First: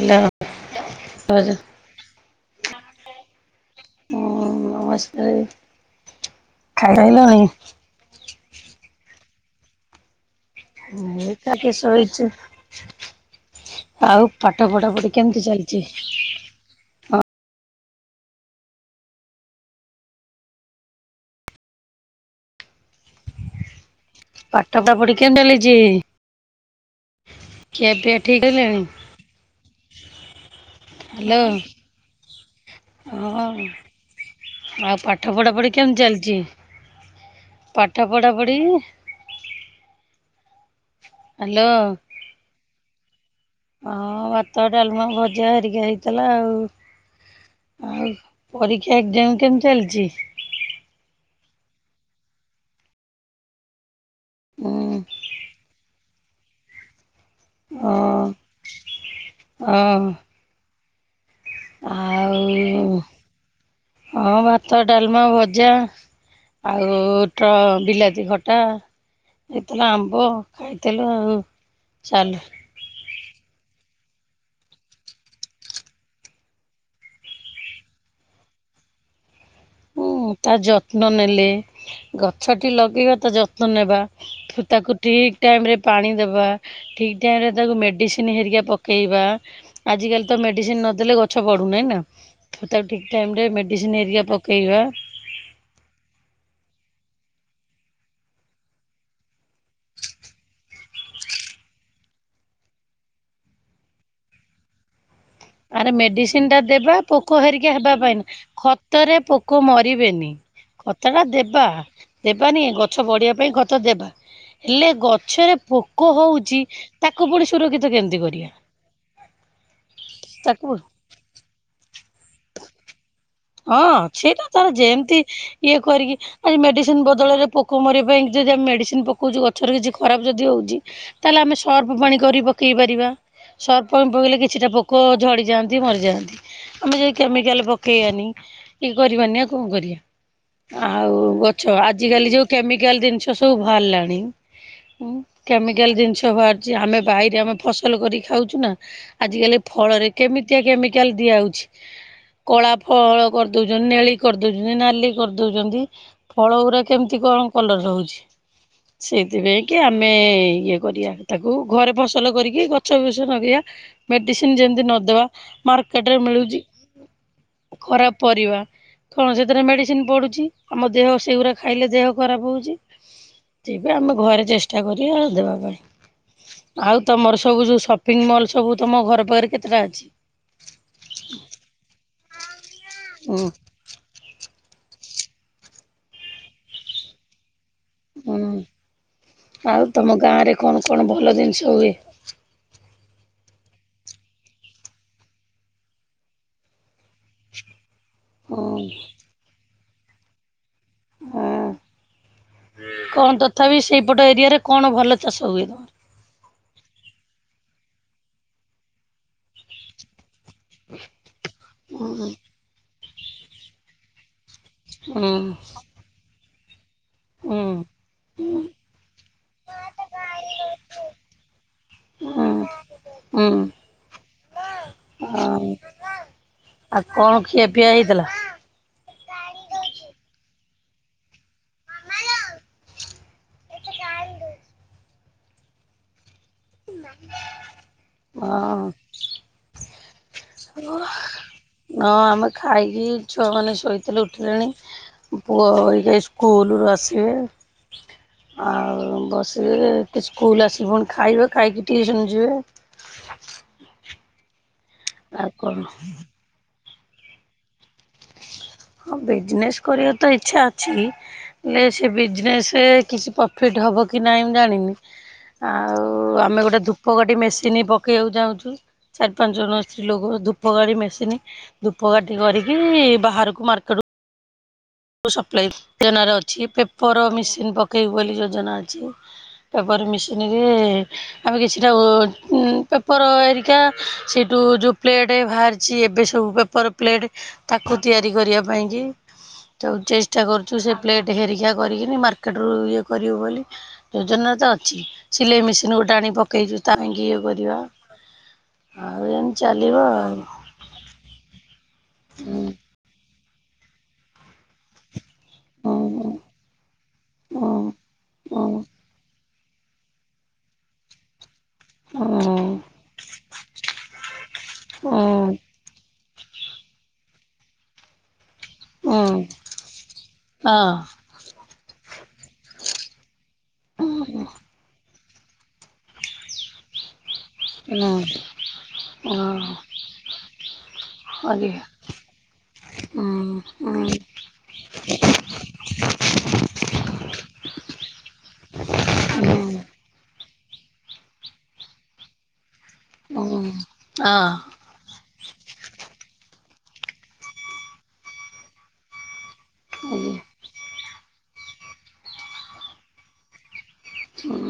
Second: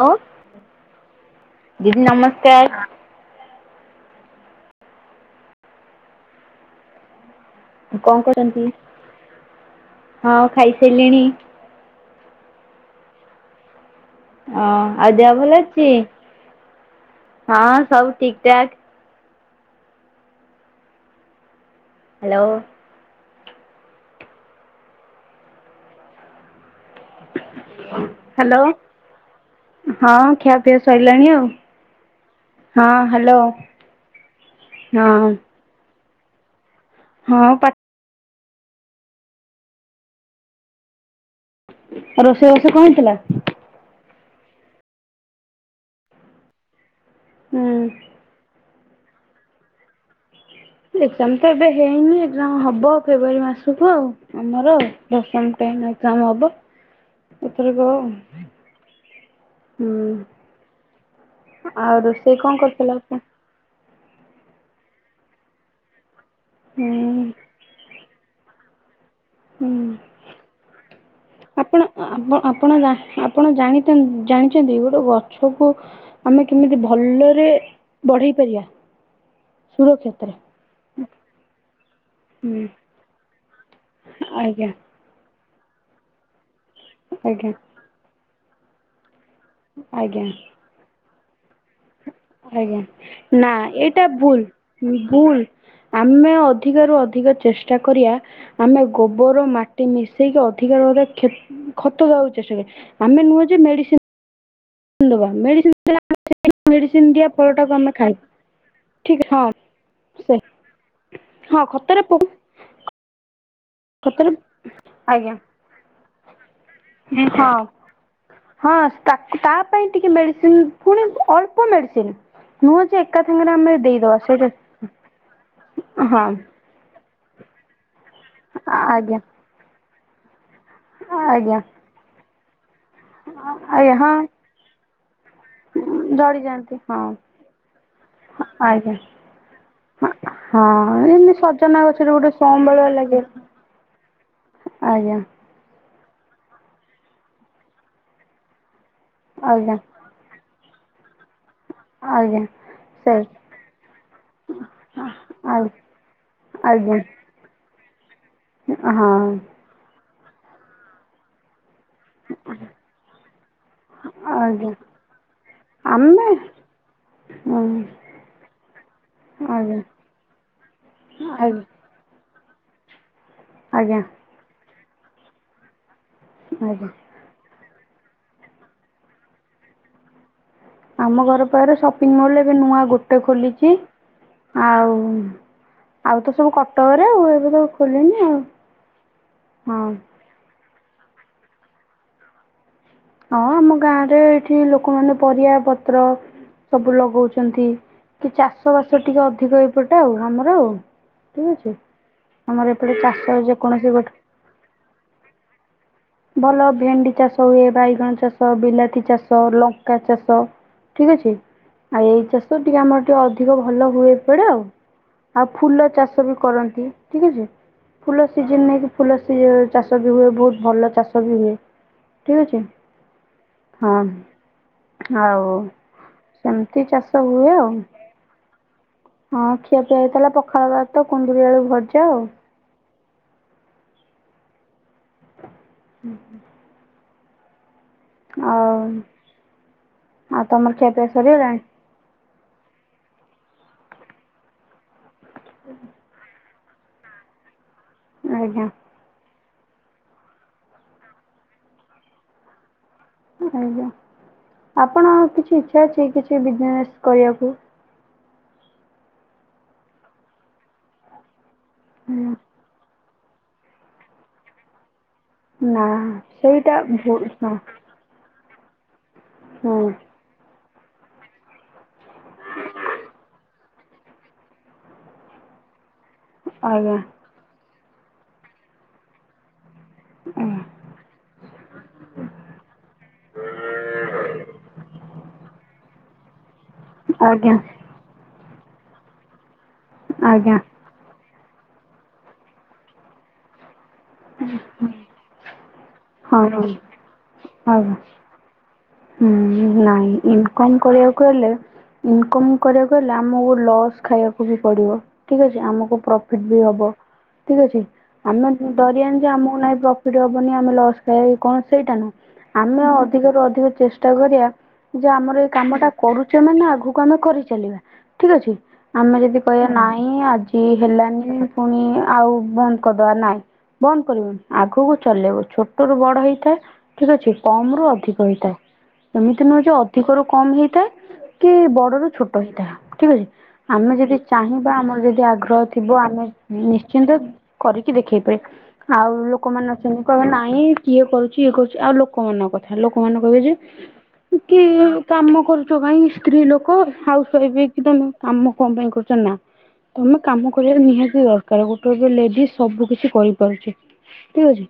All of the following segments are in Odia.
ଲୋ ଦିଦି ନମସ୍କାର। ହୁଁ ନମସ୍କାର ଖାଇ ସାଇଲଣି ଙ୍କ କରନ୍ତି? ମୁଁ ଏଇତା କି ଶୋଇଚି। ଆଉ ଅ ପାଠ ପଢା ଆଉ ପଢି ଦେହ କେମତି ଭଲ ଚାଲିଚି? ଅଛି? ହଁ ସବୁ ଠିକ ଠାକ। ହାଲୋ। ପାଠ ତ ପଢି କେନ୍ତ ଚାଲିଚି ସିଏ ଏବେ ଠିକ ହ୍ୟାଲୋ ହେଲେଣି ହଁ ଖିଆପିଆ ସଇଲାଣି ଆଉ। ହଁ ହାଲୋ ହଁ ହଁ। ଖେମ୍ ଚାଲଚି ହଁ। ପାଠ ପଢ଼ାପଢ଼ି ହ୍ୟାଲୋ ରୋଷେଇ ରଷେଇ ଙ୍କ ହେଇଥିଲା? ହଁ ଭାତ ଡାଲମା ଭଜା ହେରିକା ହେଇଥିଲା ଆଉ ହୁଁ ଆଉ ପରୀକ୍ଷା ଏକ୍ଜାମ କେମତି ଚାଲଚି? ଏକ୍ଜାମ ତ ଏବେ ହେଇନି ଏକ୍ଜାମ ହବ ଫେବୃୟାରୀ ମାସକୁ ଆଉ। ହୁଁ ଆମର ଦଶମ ଟାଇମରେ ଏକ୍ଜାମ ହବ। ଏଥରକ ଅ ଆଉ। ଅ ହୁଁ ଆଉ ରୋଷେଇ ଙ୍କ କରୁଥିଲେ? ଅ ଭାତ ଡାଲମା ଭଜା ଆଉ ହୁଁ ଅ ବିଲାତି ଖଟା। ଏଇଥେଲ ହୁଁ। ଆମ୍ବ ଖାଇଥିଲୁ ଆଉ ଚାଲ୍ କଣ ହେଲା ଆପଣ ଜାଣି ଜାଣିଚନ୍ତି ଗୋଟେ ଗଛକୁ ପା ଆମେ କେମିତି ଭଲରେ ବଢେଇ ପାରିବା ଉଁ ସୁରକ୍ଷେତରେ ତା ଯତ୍ନ ନେଲେ ଗଛଟି ଲଗେଇବା ତା ଯତ୍ନ ନେବା ତ ଆଜ୍ଞା ତାକୁ ଠିକ ଟାଇମରେ ପାଣି ଦେବା ଠିକ୍ ଆଜ୍ଞା ଟାଇମରେ ତାକୁ ମେଡ଼ିସିନ୍ ହେରିକା ପ କେଇବା ଆଜ୍ଞା ଆଜିକାଲି ତ ମେଡ଼ିସିନ ନଦେଲେ ଗଛ ବଢ଼ୁନାହିଁ ନା। ଆଜ୍ଞା ତାକୁ ଠିକ୍ ଟାଇମରେ ନା ମେଡ଼ିସିନ ଏଇଟା ହେରିକା ପକେଇବା ଭୁଲ ଭୁଲ। ଆମେ ଅଧିକ ରୁ ଅଧିକ ଚେଷ୍ଟା କରିଆ ଆମେ ଗୋବର ମାଟି ମିଶେଇକି ଅଧିକା ଭାବରେ କ୍ଷେ ଖତ ଦବାକୁ ଚେଷ୍ଟା କରିବା ଆମେ ନୁହଁ ଯେ ମେଡିସିନ ଦବା ମେଡିସି ଆରେ ମେଡିସିନ ଟା ଦେବା ପୋକ ହେରିକି ଆମେ ହେବା ପାଇଁ ଖାଇବା ନୁହେଁ ଖତରେ ଠିକ ହଁ ପୋକ ମରିବେନି। ସେ ଖତ ଟା ହଁ ଦେବା ଖତରେ ଦେବାନି କାହିଁକି ଗଛ ବଢିବା ପାଇଁ ଖ ତ ଦେବା ଖତରେ ହେଲେ ଆଜ୍ଞା ଗଛରେ ପୋକ ହଉଚି ତାକୁ ପୁଣି ହଁ ସୁରକ୍ଷିତ କେମିତି କରିବା ହଁ ତାକୁ ତା ପାଇଁ ଟିକେ ମେଡିସିନ ତାକୁ ଫୁଣି ଅଳ୍ପ ମେଡିସିନ ନୁହଁ ଯେ ଏକା ସାଙ୍ଗରେ ହଁ ଆମେ ଦେଇଦବା ଅଛି ହେଟା ସେଇଟା ତାର ଯେମତି ଇଏ କରିକି ହଁ ଆଜି ମେଡିସି ସିନ ବଦଳରେ ପୋକ ମରିବା ପାଇଁ ଯଦି ଆମେ ମେଡ଼ିସିନ ଆଜ୍ଞା ପକାଉଚୁ ଗଛରେ କିଛି ଖରାପ ଯଦି ହଉଚି ତାହେଲେ ଆଜ୍ଞା ଆମେ ସର୍ପ ପାଣି କରି ପକେଇ ପାରିବା। ସର୍ପ ଆଜ୍ଞା ପାଣି ହଁ ପକେଇଲେ କିଛିଟା ପୋକ ଝଡିଯାଆନ୍ତି ମରିଯାଆନ୍ତି। ଝଡି ଯାଆନ୍ତି ଆମେ ହଁ ଯଦି କେମିକାଲ ପକେଇବାନି ଇ ଆଜ୍ଞା। କରିବାନି ଆଉ ଙ୍କ କରିବା ହଁ ଆଉ ଏମିତି ଗଛ ସଜନା ଗଛରେ ଗୋଟେ ଆଜିକାଲି ଯୋଉ ସମ୍ବଳ କେମିକାଲ ଲାଗେ ଦିନଷ ସ [unintelligible] ଆଜ୍ଞା। କେମିକାଲ ଜିନିଷ ବାହାରୁଚି ଆମେ ବାଇରେ ଆମେ ଫସଲ କରିକି ଖାଉଚୁନା ଆଜିକାଲି ଆଜ୍ଞା ଫଳରେ କେମିତିଆ କେମିକାଲ ଦିଆହଉଛି ଆଜ୍ଞା କଳା ସେଇ ଫଳ କରିଦଉଚନ୍ତି ନେଳି କରିଦଉଚନ୍ତି ଆ ନାଲି କରିଦଉଚନ୍ତି ଫଳ ଗୁରା ଆଜ୍ଞା କେମିତି କଣ କଲର ରହୁଛି ହଁ ସେଇଥିପାଇ କି ଆମେ ଇଏ କରିବା ତାକୁ ଘରେ ଫସ ଫସଲ କରିକି ଗଛ ବିଛ ନଗେଇବା ମେଡ଼ିସିନ୍ ଆଜ୍ଞା ଯେମିତି ନଦବା ମାର୍କେଟ ରେ ମିଳୁଚି। ହଁ। ପରିବା କଣ ସେଇତିରେ ମେଡ଼ିସିନ୍ ପଡ଼ୁଚି ଆମଦେହ ଆଜ୍ଞା। ସେଉରା ଖାଇଲେ ଦେହ ଖରାପ୍ ହଉଚି ଜିବା ଆଜ୍ଞା ଆମେ ଘରେ ଚେଷ୍ଟା କରିବା ଆଉ ଦେବା ପାଇଁ ଆଜ୍ଞା ଆଉ ତମର ସବୁ ଯୋଉ ସପିଙ୍ଗିମଲ୍ ସବୁ ତମ ଘର ପାଖରେ କେତେଟା ଅଛି? ଆମ ଘର ପାଖରେ ସପିଙ୍ଗିମଲ୍ ଏବେ ନୂଆ ଗୋଟେ ହୁଁ ଖୋଲିଚି। ଆଉ ଆଉ ତ ସବୁ କଟକରେ ଆଉ ଏବେ ତ ଖୋଲେନି ଆଉ ହଁ। ଗାଁରେ କଣ କଣ ଭଲ ଜିନିଷ ହୁଏ? ହଁ ଆମ ଗାଁରେ ଏଠି ଲୋକମାନେ ପରିବା ପତ୍ର ସବୁ ଲଗଉଚନ୍ତି। କି ଚାଷ ହଁ ବାସ ଟିକେ ଅଧିକ ଏଇପଟେ ଆଉ ଆମର ଆଉ। ଠିକ୍ ହଁ ଅଛି ଆମର ଏପଟେ କଣ ଚାଷ ତଥାପି ଯେକୌଣସି ସେଇପଟ ଗୋଟେ ଏରିଆରେ କଣ ଭଲ ଚାଷ ହୁଏ ତମର? ଭଲ ଭେଣ୍ଡି, ଚାଷ ହୁଏ ବାଇଗଣ, ଚାଷ ବିଲାତି, ଚାଷ ଲଙ୍କା, ଚାଷ। ଠିକ୍ ଅଛି ହୁଁ ଆଉ ଏଇ ଚାଷ ଟିକେ ଆମର ଟିକେ ଅଧିକ ଭଲ ହୁଏ ଏପଡ଼େ ଆଉ। ହୁଁ ଆଉ ଫୁଲ ଚାଷ ବି କରନ୍ତି। ଠିକ୍ ଅଛି ହୁଁ ଫୁଲ ସିଜନ୍ ନେଇକି ଫୁଲ ସିଏ ଚାଷ ବି ହୁଏ ବହୁତ ଭଲ ଚାଷ ବି ହୁଏ ଠିକ୍ ଅଛି ହୁଁ। ହଁ। ହଉ ଆଉ ସେମିତି ଆଉ ଚାଷ କଣ ହୁଏ ଖିଆ ଆଉ। ପିଆ ହେଇଥିଲା? ହଁ ଖିଆ ପିଆ ହେଇଥିଲା ପଖାଳ ଭାତ କୁନ୍ଦୁରି ଆଳୁ ଭଜା ଆଉ। [unintelligible] ହୁଁ ହୁଁ। ଥିଲା ଆଉ ଆଉ ତମର ଖିଆ ପିଆ ସରିଗଲାଣି? ହଁ ଆମେ ଖାଇକି ଛୁଆ ମାନେ ଶୋଇଥିଲେ ଉଠିଲେଣି ପୁଅ ସ୍କୁଲରୁ ଆସିବେ ଆଜ୍ଞା ଆଉ ବସିବେ ସିଏ ସ୍କୁଲ୍ ଆସିବେ ପୁଣି ଖାଇବେ ଖାଇକି ଟିୟୁସନ୍ ଯିବେ। ଆଜ୍ଞା ଆପଣ ଆଉ କିଛି କଣ ଇଚ୍ଛା ଅଛି କିଛି ବିଜନେସ୍ କରିବାକୁ? ହଁ ବିଜନେସ୍ କରିବା ତ ଇଚ୍ଛା ଅଛି। ହେଲେ ସେ ବିଜନେସ୍ କିଛି ପ୍ରଫିଟ୍ ହବ କି ନାହିଁ ମୁଁ ଜାଣିନି। ନା ଆଉ ଆମେ ସେଇଟା ଗୋଟେ ଧୂପ ଭୁଲ କାଟି ହଁ ମେସିନ୍ ପ ପକେଇବାକୁ ଯାଉଛୁ ଚାରି ପାଞ୍ଚ ଜଣ ହଁ ସ୍ତ୍ରୀ ଲୋକ ଧୂପ କାଠି ମେସିନ୍ ଧୂପ କାଟି କରିକି ତାକୁ ମାର୍କେଟେକୁ ସପ୍ଲାଏ ଯୋଜନାରେ ଅଛି ଆଜ୍ଞା ପେପର୍ ମେସିନ୍ ପକେଇବୁ ବୋଲି ଯୋଜନା ଅଛି। ପେପେର୍ ମେସିନିରେ ଆମେ କିଛିଟା ଓ ଉ ପେପର ଏରିକା ସେଠୁ ଯୋଉ ପ୍ଲେଟ୍ ବାହାରି ଅଛି ଏବେ ସବୁ ପେପର୍ ପ୍ଲେଟ୍ ଆଜ୍ଞା ଆଜ୍ଞା। ତାକୁ ତିଆରି କରିବା ପାଇଁକି ତାକୁ ଚେଷ୍ଟା କରୁଚୁ ସେ ପ୍ଲେଟ୍ ହେରିକା କରିକିନି ମାର୍କେଟରୁ ଇଏ କରିବୁ ବୋଲି ଯୋଜନା ତ ଆଜ୍ଞା। ଅଛି ସିଲେଇ ମେସିନ୍ ଗୋଟେ ଆଣି ହଁ ହଁ ପକେଇଚୁ ତା ପାଇଁଁକି ଇଏ କରିବା। ହଉ ଆଉ ଏମିତି ହୁଁ ଚାଲିବ ନାଇଁ ଆଉ ଇନ୍ କମ୍ କରିବାକୁ ହେଲେ ଇନକମ୍ ହୁଁ କରିବାକୁ ହେଲେ ଆମକୁ ଲସ୍ ଖାଇବାକୁବି ପଡ଼ିବ। ଠିକ୍ ଅଛି ଆମକୁ ହୁଁ ପ୍ରଫିଟ୍ ବି ହବ ଠିକ୍ ହୁଁ ଅଛି ଆମେ ହୁଁ ଡରିବାନିଯେ ଆମକୁ ନାଇଁ ପ୍ରଫିଟ୍ ହବନି ଆମେ ଲସ୍ ଖାଇ କଣ ସେଇଟା ନାହିଁ ହୁଁ ହୁଁ ଆମେ ଅଧିକରୁ ଅଧିକ ଚେଷ୍ଟା କରିବା ଯେ ଆମର ଏଇ ହୁଁ କାମଟା କରୁଚେ ମାନେ ଆଗକୁ ଆମେ କରିଚାଲିବା ଠିକ୍ ଅଛି। ହଁ ଆମେ ଯଦି କହିବା ନାହିଁ ଆଜି ହେଲାନି ପୁଣି ଆଉ ବନ୍ଦ କରିଦବା ନାଇଁ ବନ୍ଦ କରିବେନି ଆଗକୁ ଚଲେଇବୁ ଛୋଟରୁ ବଡ ହେଇଥାଏ। ଠିକ ଅଛି କମ ରୁ ହୁଁ ଅଧିକ ହେଇଥାଏ ଏମିତି ନୁହେଁ ଯେ ହଁ ଅଧିକ ରୁ କମ ହେଇଥାଏ। କି ଆଜ୍ଞା ବଡ ରୁ ଛୋଟ ହେଇଥାଏ ଠିକ ଅଛି ହୁଁ ଆମେ ହୁଁ ଯଦି ଚାହିଁବା ଆମର ଯଦି ଆଗ୍ରହ ଥିବ ଆମେ ନିଶ୍ଚିନ୍ତ କରିକି ଦେଖେଇ ପାରିବ। ଆଉ ହୁଁ ଲୋକମାନେ ଅଛନ୍ତି କହିବେ ନାଇଁ କିଏ କରୁଛି ଇଏ କରୁଛି ଆଉ ଲୋକମାନଙ୍କ କଥା ଥା ଲୋକମାନେ ହୁଁ କହିବେ ହଁ ଯେ ଆଜ୍ଞା କିଏ କାମ କରୁଛ କାହିଁ ସ୍ତ୍ରୀ ଲୋକ ହାଉସୱାଇଫ ହେଇକି ତମେ କାମ କଣ ପାଇଁ କରୁଛ ନା? ତମେ କାମ କରିବା ନିହାତି ଦରକାର ଗୋଟେ ଏ ଲେଡି ସବୁ କିଛି କରିପାରୁଛି। ଠିକ୍ ଅଛି।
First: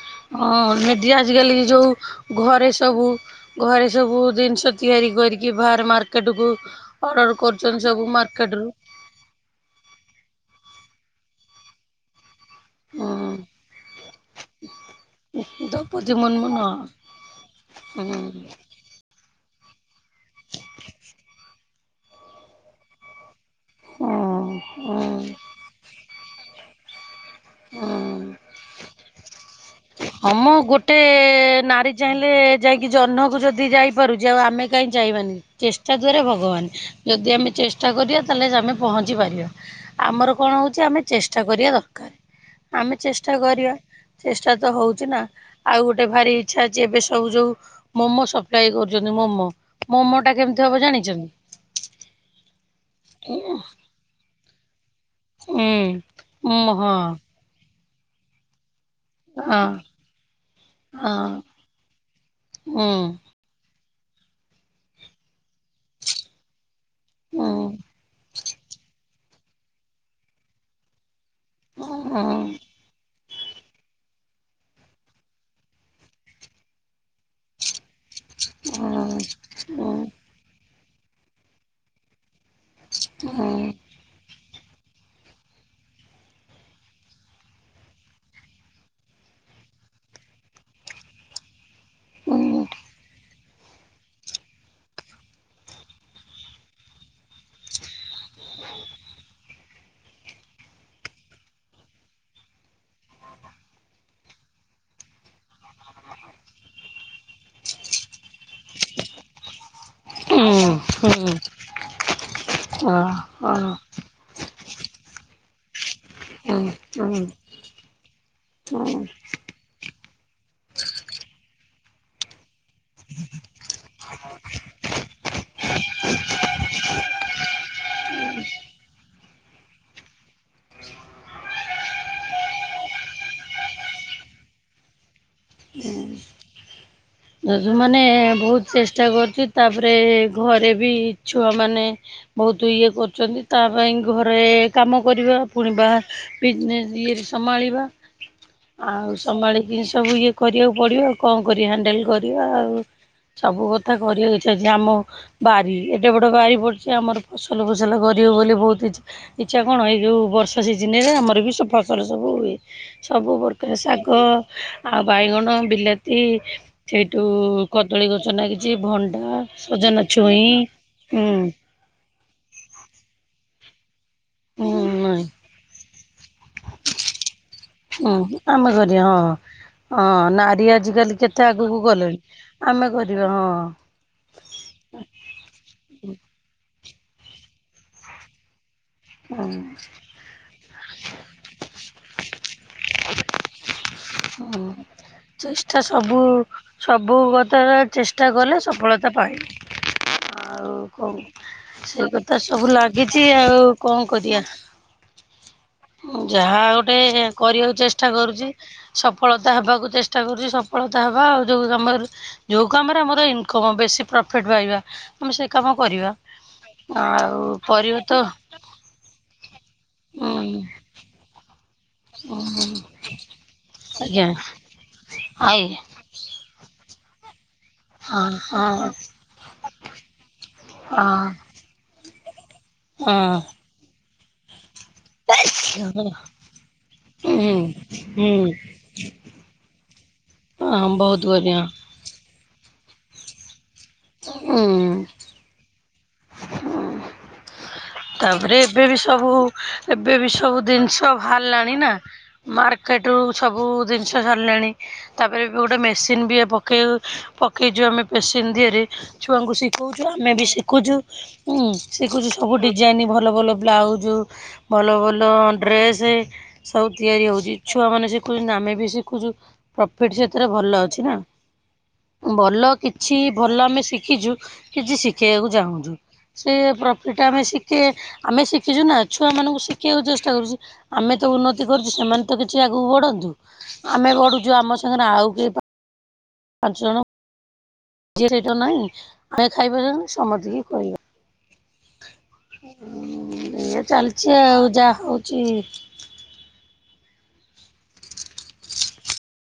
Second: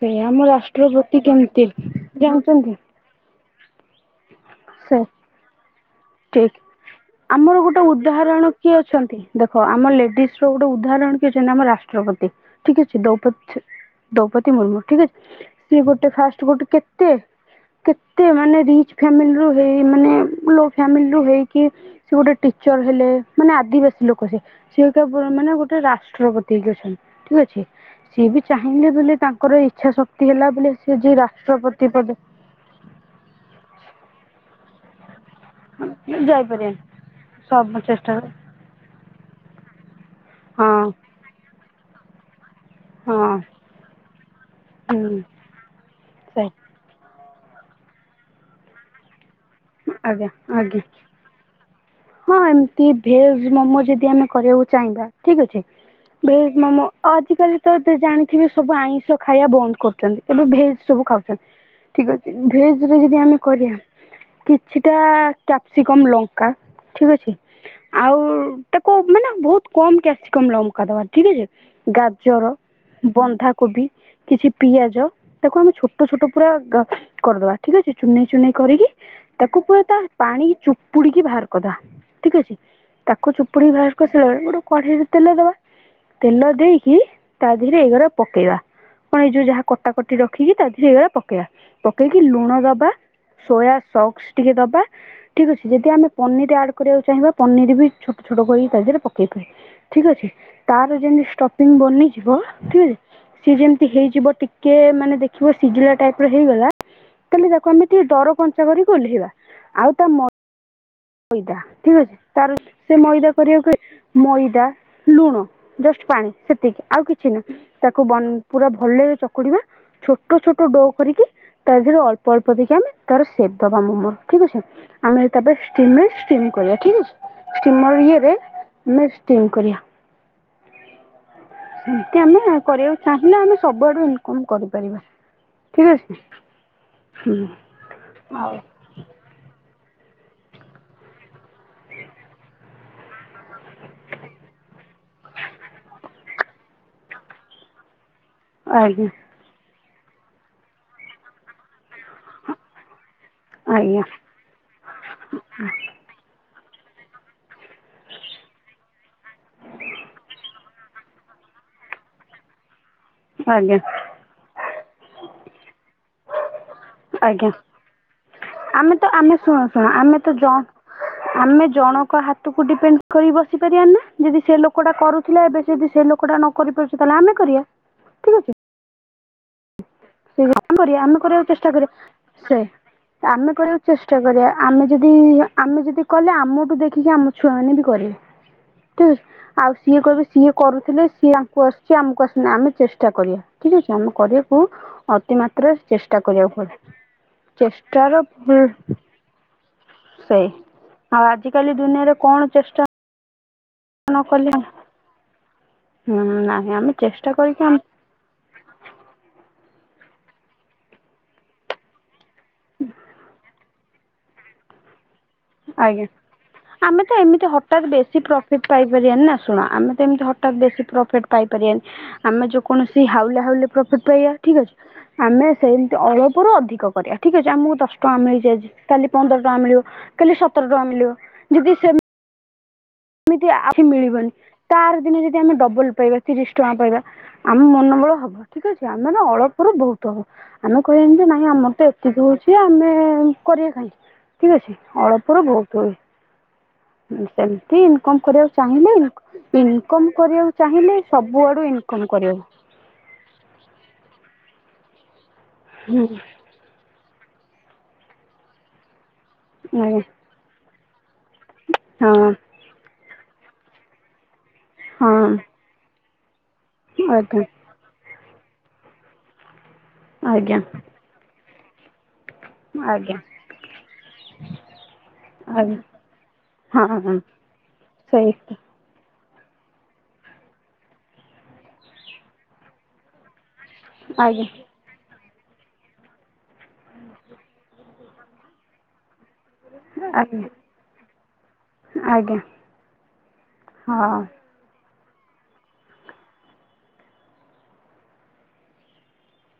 ସେଇଆ ଆମ ହଁ ରାଷ୍ଟ୍ର ମେଡି ପ୍ରତି ଆଜିକାଲି କେମିତି ଯୋଉ ଘରେ ଜାଣିଛନ୍ତି ସବୁ ଘରେ ସବୁ ଜିନିଷ ସେ ତିଆରି କରିକି ବାହାର ମାର କେଟ୍ କୁ ଠିକ ଅର୍ଡର କରୁଛନ୍ତି ସବୁ ମାର୍କେଟ ରୁ ଛନ୍ତି ଦେଖ ଆମ ଲେଡିଜର ଗୋଟେ ଉଦାହରଣ କିଏ ଅଛନ୍ତି ଆମ ରାଷ୍ଟ୍ରପତି। ଠିକ ଅଛି ଦୌପଦ ଦ୍ରୌପଦୀ ମୁର୍ମୁ ଠିକ ଅଛି ହୁଁ ସିଏ ଗୋଟେ ଦୌପତି ମୁର୍ମୁ ଫାଷ୍ଟ ଗୋଟେ ନୁହଁ କେତେ ହୁଁ କେତେ ମାନେ ରିଚ୍ ଫାମିଲିରୁ ହେଇ ମାନେ ଲୋ ଫାମିଲିର ହେଇକି ସେ ଗୋଟେ ଟିଚର ହେଲେ ମାନେ ଆଦିବାସୀ ହୁଁ ଲୋକ ସେ ସିଏ କେ ହୁଁ ମାନେ ଗୋଟେ ରାଷ୍ଟ୍ରପତି ହେଇକି ଅଛନ୍ତି। ଠିକ ଅଛି ହୁଁ। ସିଏ ବି ଚାହିଁଲେ ବଲେ ତାଙ୍କୁ ତାଙ୍କର ଇଛା ଶକ୍ତି ହଁ ମ ହେଲା ବୋଲି ଗୋଟେ ସେ ଯେ ନାରୀ ରାଷ୍ଟ୍ରପତି ପଦ ଚାହିଁଲେ ଯାଇକି ଜହ୍ନକୁ ଯଦି ଯାଇପାରୁଛି ଆଉ ଆମେ କାହିଁ ଜାଇବାନି। ଚେଷ୍ଟା ଦ୍ୱାରା ଯାଇପାରିବେନି ଭଗବାନ ଯଦି ଆମେ ଚେଷ୍ଟା କରିବା ତାହେଲେ ଆମେ ପହଞ୍ଚିପାରିବା। ଆମର କଣ ହଁ ହଉଛି ଆମେ ଚେଷ୍ଟା କରିବା ଦରକାର। ଆମେ ହଁ ଚେଷ୍ଟା କରିବା ଚେଷ୍ଟା ତ ହଉଚି ହୁଁ ନା। ଆଉ ଗୋଟେ ଭାରି ସେ ଇଚ୍ଛା ଅଛି ଏବେ ସବୁ ଯୋଉ ମୋମୋ ସପ୍ଲାଏ କରୁଛନ୍ତି ମୋମୋ। ମୋମୋ ଆଜ୍ଞା ଟା କେମିତି ହବ ଆଜ୍ଞା ଜାଣିଛନ୍ତି? ହଁ ଏମତି ହୁଁ ଭେଜ ମୋମୋ ଯଦି ଆମେ କରିବାକୁ ଚାହିଁବା ଠିକ ଅଛି ହଁ ଭେଜ୍ ହଁ ମୋମୋ ହଁ ଆଜିକାଲି ତ ଜାଣିଥିବେ ସବୁ ଆଇଁଷ ଖାଇବା ହୁଁ ବନ୍ଦ କରୁଛନ୍ତି ଏବେ ଭେଜ ସବୁ ଖାଉଛନ୍ତି ଠିକ ଅଛି ଭେଜରେ ଯଦି ଆମେ କରିବା କିଛିଟା କ୍ୟାପ୍ସିକମ୍ ଲଙ୍କା ଠିକ ଅଛି ହୁଁ ଆଉ ତାକୁ ମାନେ ବହୁତ କମ କ୍ୟାପସିକମ ଲଙ୍କା ଦବା ଠିକ ଅଛି ହୁଁ ଗାଜର ବନ୍ଧାକୋବି କିଛି ପିଆଜ ତାକୁ ଆମେ ଛୋଟ ଛୋଟ ପୁରା କରିଦବା। ଠିକ୍ ଅଛି ଚୁନେଇ ଚୁନେଇ ହୁଁ ହୁଁ କରିକି ତାକୁ ପୁରା ତା ପାଣି ଚୁପୁଡିକି ବାହାର କରିଦବା ଠିକ ଅଛି ତାକୁ ହୁଁ ହଁ ଚୁପୁଡିକି ବାହାର ବେ ଗୋଟେ କଢେଇରେ ତେଲ ଦବା ତେଲ ଦେଇକି ତା ଦେହରେ ଏଗରା ପକେଇବା। ଆପଣ ଏଇ ଯୋଉ ଯାହା କଟାକଟି ରଖିକି ତା ଦେହରେ ଏଇଗରା ପକେଇବା ପକେଇକି ଲୁଣ ହଁ ଦବା। ସୋୟା ସକ୍ସ ଟିକେ ଦବା। ଠିକ୍ ଅଛି ଯଦି ଆମେ ପନିର ଆଡ କରିବାକୁ ଚାହିଁବା ପନିର ବି ଛୋଟ ଛୋଟ ତା ଦେହରେ ପକେଇପରିବା। ଠିକ ଅଛି ତାର ଯେମତି ଷ୍ଟପିଙ୍ଗ ବନେଇଯିବ ଠିକ ଅଛି। ସେ ଯେମତି ହେଇଯିବ ଟିକେ ମାନେ ଦେଖିବ ସିଝିଲା ଟାଇପର ହେଇଗଲା ତାହେଲେ ତାକୁ ଆମେ ଟିକେ ଦର କଞ୍ଚା କରି ଓଲେହିବା ଆଉ ତା ମଇଦା ଠିକ ଅଛି ତାର ସେ ମଇଦା କରିବାକୁ ମଇଦା ଲୁଣ ଜଷ୍ଟ ପାଣି ହୁଁ ସେତିକି ଆଉ ହୁଁ କିଛି ନା ତାକୁ ପୁରା ହୁଁ ଭଲରେ ଚକୁଡିବା ଛୋଟ ଛୋଟ ଡୋ କରିକି ତା ଦେହରେ ଅଳ୍ପ ଅଳ୍ପ ଦେଇକି ଆମେ ତାର ସେବ ଦବା ମୋମୋ ଠିକ ଅଛି ଆମେ ତାପ ଷ୍ଟିମ୍ କରିବା ଠିକ ଅଛି ଷ୍ଟିମର ଇଏରେ ଆମେ ଷ୍ଟିମ୍ କରିବା। ସେମତି ଆମେ କରିବାକୁ ଚାହିଁଲେ ଆମେ ସବୁଆଡୁ ଇନକମ୍ କରିପାରିବା ଠିକ ଅଛି। ହୁଁ ମାନେ ବହୁତ ଚେଷ୍ଟା କରୁଛି ତାପରେ ଘରେ ବି ଛୁଆମାନେ ବହୁତ ଇଏ କରୁଛନ୍ତି ତା ପାଇଁ ଘରେ କାମ କରିବା ପୁଣି ବାହା ବିଜନେସ ଇଏ ସମ୍ଭାଳିବା ଆଜ୍ଞା ଆଉ ସମ୍ଭାଳିକିନି ସବୁ ଇଏ କରିବାକୁ ପଡିବ ଆଉ କଣ କରିବ ହାଣ୍ଡେଲ। କରିବା ଆଉ ସବୁ କଥା ଆଜ୍ଞା କରିବା ଇଚ୍ଛା ଅଛି ଆମ ବାରି ଏ ଟେ ବଡ ବାରି ପଡ଼ିଛି ଆମର ଫସଲ ଫସଲ କରିବେ ବୋଲି ବହୁତ ଇଛି ଇଚ୍ଛା କଣ ଏଇ ଯୋଉ ବର୍ଷା ସିଜନ୍ ରେ ଆମର ବି ସେ ଫସଲ ସବୁ ହୁଏ। ସବୁ ଆଜ୍ଞା ପ୍ରକାର ଶାଗ ଆଉ ବାଇଗଣ, ବିଲାତି ସେଇଠୁ ଆଜ୍ଞା କଦଳୀ ଗଛ ନାଗିଚି, ଆମେ ତ ଭଣ୍ଡା, ଆମେ ଶୁଣ ଶୁଣ ସଜନା ଆମେ ତ ଜ ଛୁଇଁ ଉଁ, ଆମେ ଜଣଙ୍କ ହାତକୁ ଡିପେଣ୍ଡ କରି ବସି ପାରିବା ନା। ଯଦି ସେ ଲୋକଟା ହୁଁ କରୁଥିଲା ଏବେ ସେ ଯଦି ସେ ଲୋକଟା ନ କରି ପାରୁଛି ତାହେଲେ ଆମେ କରିବା, ହୁଁ ଠିକ ଅଛି। ଆମେ କରି ହଁ, ହଁ। ସେ [inaudible] ନାରୀ ଆମେ କରିବା, ଆଜିକାଲି ଆମେ କେତେ କରିବାକୁ ଚେଷ୍ଟା ଆଗକୁ କରିବା। ଗଲେଣି ସେ ଆମେ କରିବା ଆମେ ହଁ। କରିବାକୁ ଚେଷ୍ଟା କରିବା, ଆମେ ଯଦି ଆମେ ଯଦି କଲେ, ଆମଠୁ ଦେଖିକି ଆମ ଛୁଆମାନେ ବି କରିବେ। ଠିକ ଅଛି, ହଁ ଆଉ ସିଏ କହିବେ ସିଏ କରୁଥିଲେ, ସିଏ ଆମକୁ ଆସୁଚି, ଆମକୁ ଆସୁନି, ଆମେ ଚେଷ୍ଟା କରିବା। ଠିକ ଅଛି, ଆମ କରିବାକୁ ହଁ ଅତି ମାତ୍ରାରେ ଚେଷ୍ଟା ସବୁ କରିବାକୁ ପଡେ ସବୁ କଥା ରେ ଚେଷ୍ଟା କଲେ ଚେଷ୍ଟାର ସଫଳତା ପାଇବ। ସେଇ ଆଉ ଆଉ କଣ ଆଜିକାଲି ସେଇ ଦୁନିଆରେ କଥା କଣ ସବୁ ଚେଷ୍ଟା ଲାଗ ଗିଛି ଆଉ କଣ ନ କରିବା। କଲେ ଉଁ, ହୁଁ ଯାହା ନାହିଁ ଆମେ ଗୋଟେ ଚେଷ୍ଟା କରିକି କରିବାକୁ ଆମ ଚେଷ୍ ଠା କରୁଚି, ସଫଳତା ହେବାକୁ ଚେଷ୍ଟା କରୁଚି। ସଫଳତା ହେବା। ଆଉ ଯୋଉ କାମର ଯୋଉ କାମରେ ଆମର ଇନକମ୍ ବେଶୀ ପ୍ରଫିଟ୍ ପାଇବା। ଆମେ ସେ କାମ ଆଜ୍ଞା କରିବା। ଆଉ ପରିବା ତ ସେ ପାଇପାରିବାନି ନା। ଶୁଣ ଆମେ ତ ଏମିତି ହଠାତ୍ ଉଁ ବେଶୀ ପ୍ରଫିଟ୍ ପାଇ ପାରିବାନି। ଆମେ ଯେ କୌଣସି ହାଉଲେ ହାଉଲେ ପ୍ରଫିଟ୍ ଆଜ୍ଞା ପାଇବା ଠିକ ଅଛି। ଆମେ ଆଇ ସେଇ ଅଳପରୁ ଅଧିକ କରିବା ଠିକ ଅଛି। ଆମକୁ ଦଶ ଟଙ୍କା ହଁ ମିଳିଚି ଆଜି। ହଁ କାଲି ପନ୍ଦର ଟଙ୍କା ମିଳିବ। କାଲି ସତର ଟଙ୍କା ମିଳିବ। ହଁ ଯଦି ସେମ ହଁ ମିତି ଆ, [inaudible] ମିଳିବନି। ତାର ଦିନେ ଯଦି ଆମେ ଡବଲ୍ ପାଇବା ହୁଁ ତିରିଶ ଟଙ୍କା ପାଇବା। ଆମ ମନୋବଳ ହୁଁ ହବ ଠିକ ଅଛି। ଆମର ଅଳପ ରୁ ବହୁତ ହଉ। ଆମେ ହଁ କହି ବାନି ବହୁତ ଯେ ନାଇଁ ବଢ଼ିଆ ଆମର ତ ଏ ତିକି ହଉଛି ଆମେ କରିବା କାହିଁକି। ଠିକ୍ ଅଛି, ଅଳପରୁ ବହୁତ ହୁଏ। ହଁ। ଉଁ, ସେମତି ଇନକମ୍ କରିବାକୁ ଚାହିଁଲେ ସବୁ ଇନକ ଇନକମ୍ ଏବେ ବି ସବୁ କରିବାକୁ ଚାହିଁଲେ ସବୁଆଡୁ ଇନକମ୍ କରିହବ। କେଠୁ ସବୁ ଜିନିଷ ସରିଲାଣି। ତାପରେ ବି ଗୋଟେ ହୁଁ ମେସିନ୍ ବି ଏ ପ କେଉ, ପକେଇଚୁ ଆମେ ପେସିନ୍ ଦିହରେ ଛୁଆଙ୍କୁ ଶିଖଉଛୁ, ଆମେ ବି ଶିଖୁଛୁ। ଉଁ, ଶିଖୁଛୁ ଆଜ୍ଞା ସବୁ ଡିଜାଇନ୍ ଭଲ ଭଲ ବ୍ଲାଉଜୁ। ଭଲ ହଁ ହଁ ଭଲ ଡ୍ରେସେ ସବୁ ତିଆରି ହଉଚି। ଛୁଆମାନେ ଶିଖୁଚନ୍ତି, ଆମେ ବି ଶିଖୁଚୁ। ପ୍ରଫିଟ୍ ସେଥିରେ ଆଜ୍ଞା ଆଜ୍ଞା ଭଲ ଅଛି ନା? ଭଲ ଆଜ୍ଞା କିଛି ଭଲ ଆମେ ଶିଖିଛୁ, କିଛି ଶିଖେଇବାକୁ ଆଜ୍ଞା ଚାହୁଁଚୁ। ସେ ହଁ ହଁ ପ୍ରଫିଟ୍ ଆମେ ଶିକେ, ସେଇ ଆମେ ଶିଖିଚୁ ନା। ଛୁଆମାନଙ୍କୁ ଶିଖେଇବାକୁ ଚେଷ୍ଟା କରୁଚି। ଆମେ ତ ଉନ୍ନତି କରୁଚୁ, ସେମାନେ ତ କିଛି ଆଗକୁ ବଢନ୍ତୁ। ଆମେ ଆଜ୍ଞା ବଢୁଚୁ, ଆମ ସାଙ୍ଗରେ ଆଉ କିଏ ପା-ପାଞ୍ଚ ଜଣ ଯିଏ ସେଇଠାରେ ନାଇଁ ଆମେ ଖାଇପାରିବାନି, ଆଜ୍ଞା ସମତିକି ଖୋଇବା। ଆଜ୍ଞା ଉଁ, ଏ ହଁ ଚାଲିଛି ଆଉ ଯାହା ହଉଚି